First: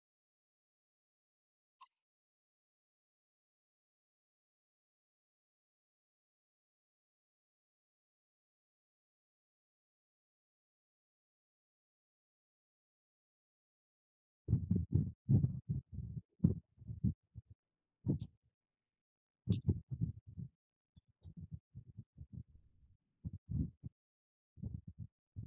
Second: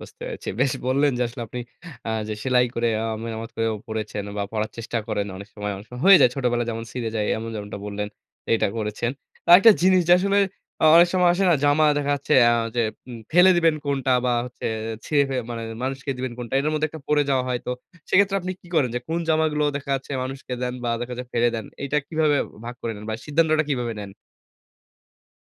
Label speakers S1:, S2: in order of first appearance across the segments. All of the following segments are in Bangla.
S1: বুঝতে পেরেছি। বেশ বললেন যে আসলে আপনি আ যে "সেলাই করে আ মেরামত করে পড়েছেন বা, পড়ার চেষ্টা করেন অনেক সময় অনেক সময় হয়ে যায় ছোটবেলায় যেমন ছিঁড়ে যায় এমন যেমনটা বললেন এটা করেছেন।" আরেকটা জিনিস যে আসলে আ অনেক সময় আসে না জামা দেখা যাচ্ছে আ যে উম ফেলে দিবেন কোনটা বা, হচ্ছে ছিঁড়ে ফেলে মানে মানুষকে দিবেন কোনটা? এটার মধ্যে একটা পড়ে যাওয়া হয় তো সেক্ষেত্রে আপনি কি করেন যে কোন জামাগুলো দেখা যাচ্ছে মানুষকে দেন বা দেখা যায় ফেলে দেন? এইটা কিভাবে ভাগ করে নেন বা, সিদ্ধান্তটা কিভাবে নেন?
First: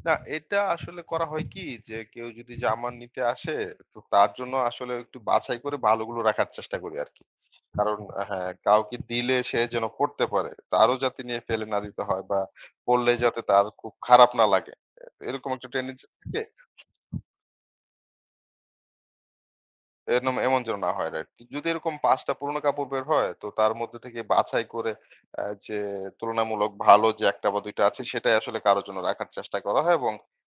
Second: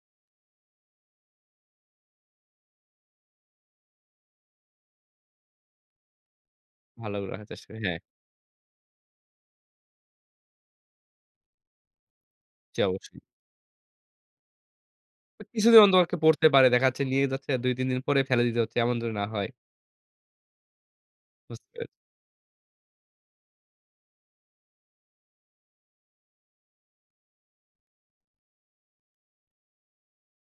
S2: না এটা আসলে করা হয় কি যে, কেউ যদি জামা নিতে আসে তো তার জন্য আসলে একটু বাছাই করে ভালো গুলো রাখার চেষ্টা করি
S1: ভালো
S2: আরকি।
S1: রাখার চেষ্টা, হ্যা।
S2: কারণ হ্যা, কাউকে দিলে সে যেন পড়তে পারে। তারও যাতে নিয়ে ফেলে না দিতে হয় বা,
S1: জ্বি,
S2: পড়লে
S1: অবশ্যই।
S2: যাতে তার খুব খারাপ না লাগে। এরকম একটা
S1: কিছুদিন অন্তত
S2: tendency
S1: পক্ষে
S2: থাকে।
S1: পড়তে পারে দেখাচ্ছে নিয়ে যাচ্ছে ২-৩ দিন পরে ফেলে দিতে হচ্ছে, এমন যদি না হয়।
S2: এনম এমন যেন না হয়, রাইট।
S1: বুঝতে
S2: যদি
S1: পেরেছি।
S2: এরকম ৫ টা পুরোনো কাপড় বের হয় তো, তার মধ্যে থেকে বাছাই করে আ যে তুলনামূলক ভালো যে ১ টা বা, ২ টা আছে সেটাই আসলে কারো জন্য রাখার চেষ্টা করা হয় এবং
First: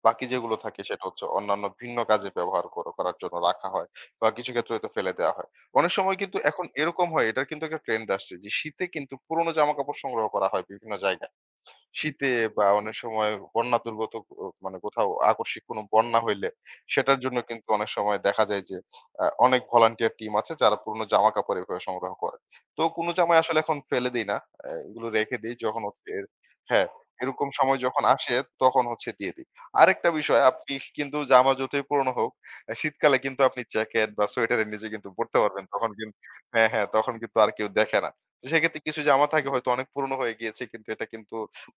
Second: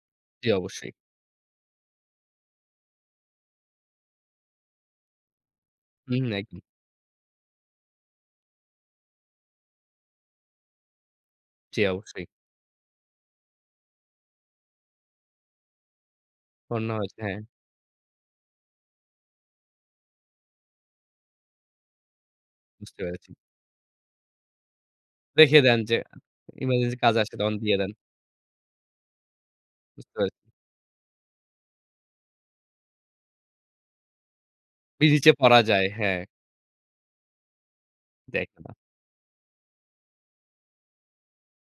S2: বাকি
S1: জ্বি,
S2: যেগুলো থাকে
S1: অবশ্যই।
S2: সেটা হচ্ছে অন্যান্য ভিন্ন কাজে ব্যবহার করে করার জন্য রাখা হয় বা, কিছু ক্ষেত্রে হয়তো ফেলে দেয়া হয়। অনেক সময়
S1: হুম, হুম,
S2: কিন্তু
S1: একদম।
S2: এখন এরকম হয় এটার কিন্তু একটা ট্রেন্ড আসছে যে শীতে কিন্তু পুরোনো জামাকাপড় সংগ্রহ করা হয় বিভিন্ন জায়গায়।
S1: জ্বি, অবশ্যই।
S2: শীতে বা, অনেক সময় বন্যা দুর্গত ও মানে কোথাও আকস্মিক কোন বন্যা হইলে,
S1: বন্যা
S2: সেটার
S1: হয়েছে,
S2: জন্য
S1: হ্যা।
S2: কিন্তু অনেক সময় দেখা যায় যে আ অনেক volunteer team আছে যারা পুরোনো জামা কাপড় এভাবে সংগ্রহ করে। তো
S1: বুঝতে
S2: কোন
S1: পেরেছি।
S2: জামাই আসলে এখন ফেলে দেই না আ এগুলো রেখে দেই
S1: রেখে দেন,
S2: যখন
S1: যে এ
S2: [unintelligible]
S1: এ
S2: হ্যা,
S1: এমার্জেন্সি কাজে আসে
S2: এরকম
S1: তখন দিয়ে
S2: সময়
S1: দেন।
S2: যখন আসে তখন হচ্ছে দিয়ে দেই। আরেকটা
S1: বুঝতে
S2: বিষয়
S1: পেরেছি।
S2: আপনি কিন্তু জামা যতই পুরোনো হোক, আ শীতকালে কিন্তু আপনি জ্যাকেট বা সোয়েটারের নিচে
S1: নিজ ইচ্ছায়
S2: পড়তে
S1: পরা
S2: পারবেন
S1: যায়,
S2: তখন
S1: হ্যা।
S2: কিন্তু হ্যা, হ্যা, তখন কিন্তু আর কেউ দেখে না। তো
S1: দেখে না।
S2: সেক্ষেত্রে কিছু জামা থাকে হয়তো অনেক পুরনো হয়ে গিয়েছে কিন্তু এটা কিন্তু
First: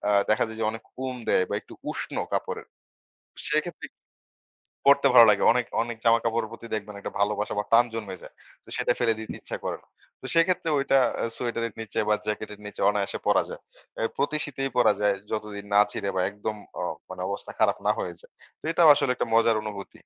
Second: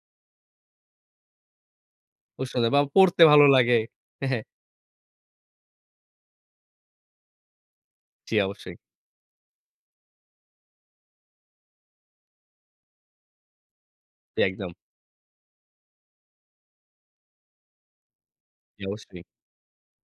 S2: আ দেখা যায় যে অনেক ওম দেয় বা, একটু উষ্ণ
S1: ওর
S2: কাপড়ের।
S1: সাথে বা পড়তে ভালো লাগে।
S2: সেক্ষেত্রে পড়তে ভালো লাগে। অনেক অনেক জামাকাপড়ের প্রতি দেখবেন একটা ভালোবাসা বা, টান জন্মে যায়।
S1: জ্বি,
S2: তো
S1: অবশ্যই।
S2: সেটা ফেলে দিতে ইচ্ছা করে না। তো সেক্ষেত্রে ওইটা সোয়েটারের নিচে বা, জ্যাকেটের নিচে অনায়াসে পরা যায়। আ প্রতি
S1: জি,
S2: শীতেই
S1: একদম।
S2: পরা যায় যতদিন না ছিঁড়ে বা, একদম আ মানে অবস্থা খারাপ না হয়ে যায়, তো
S1: জি,
S2: এটাও আসলে
S1: অবশ্যই।
S2: একটা মজার অনুভূতি।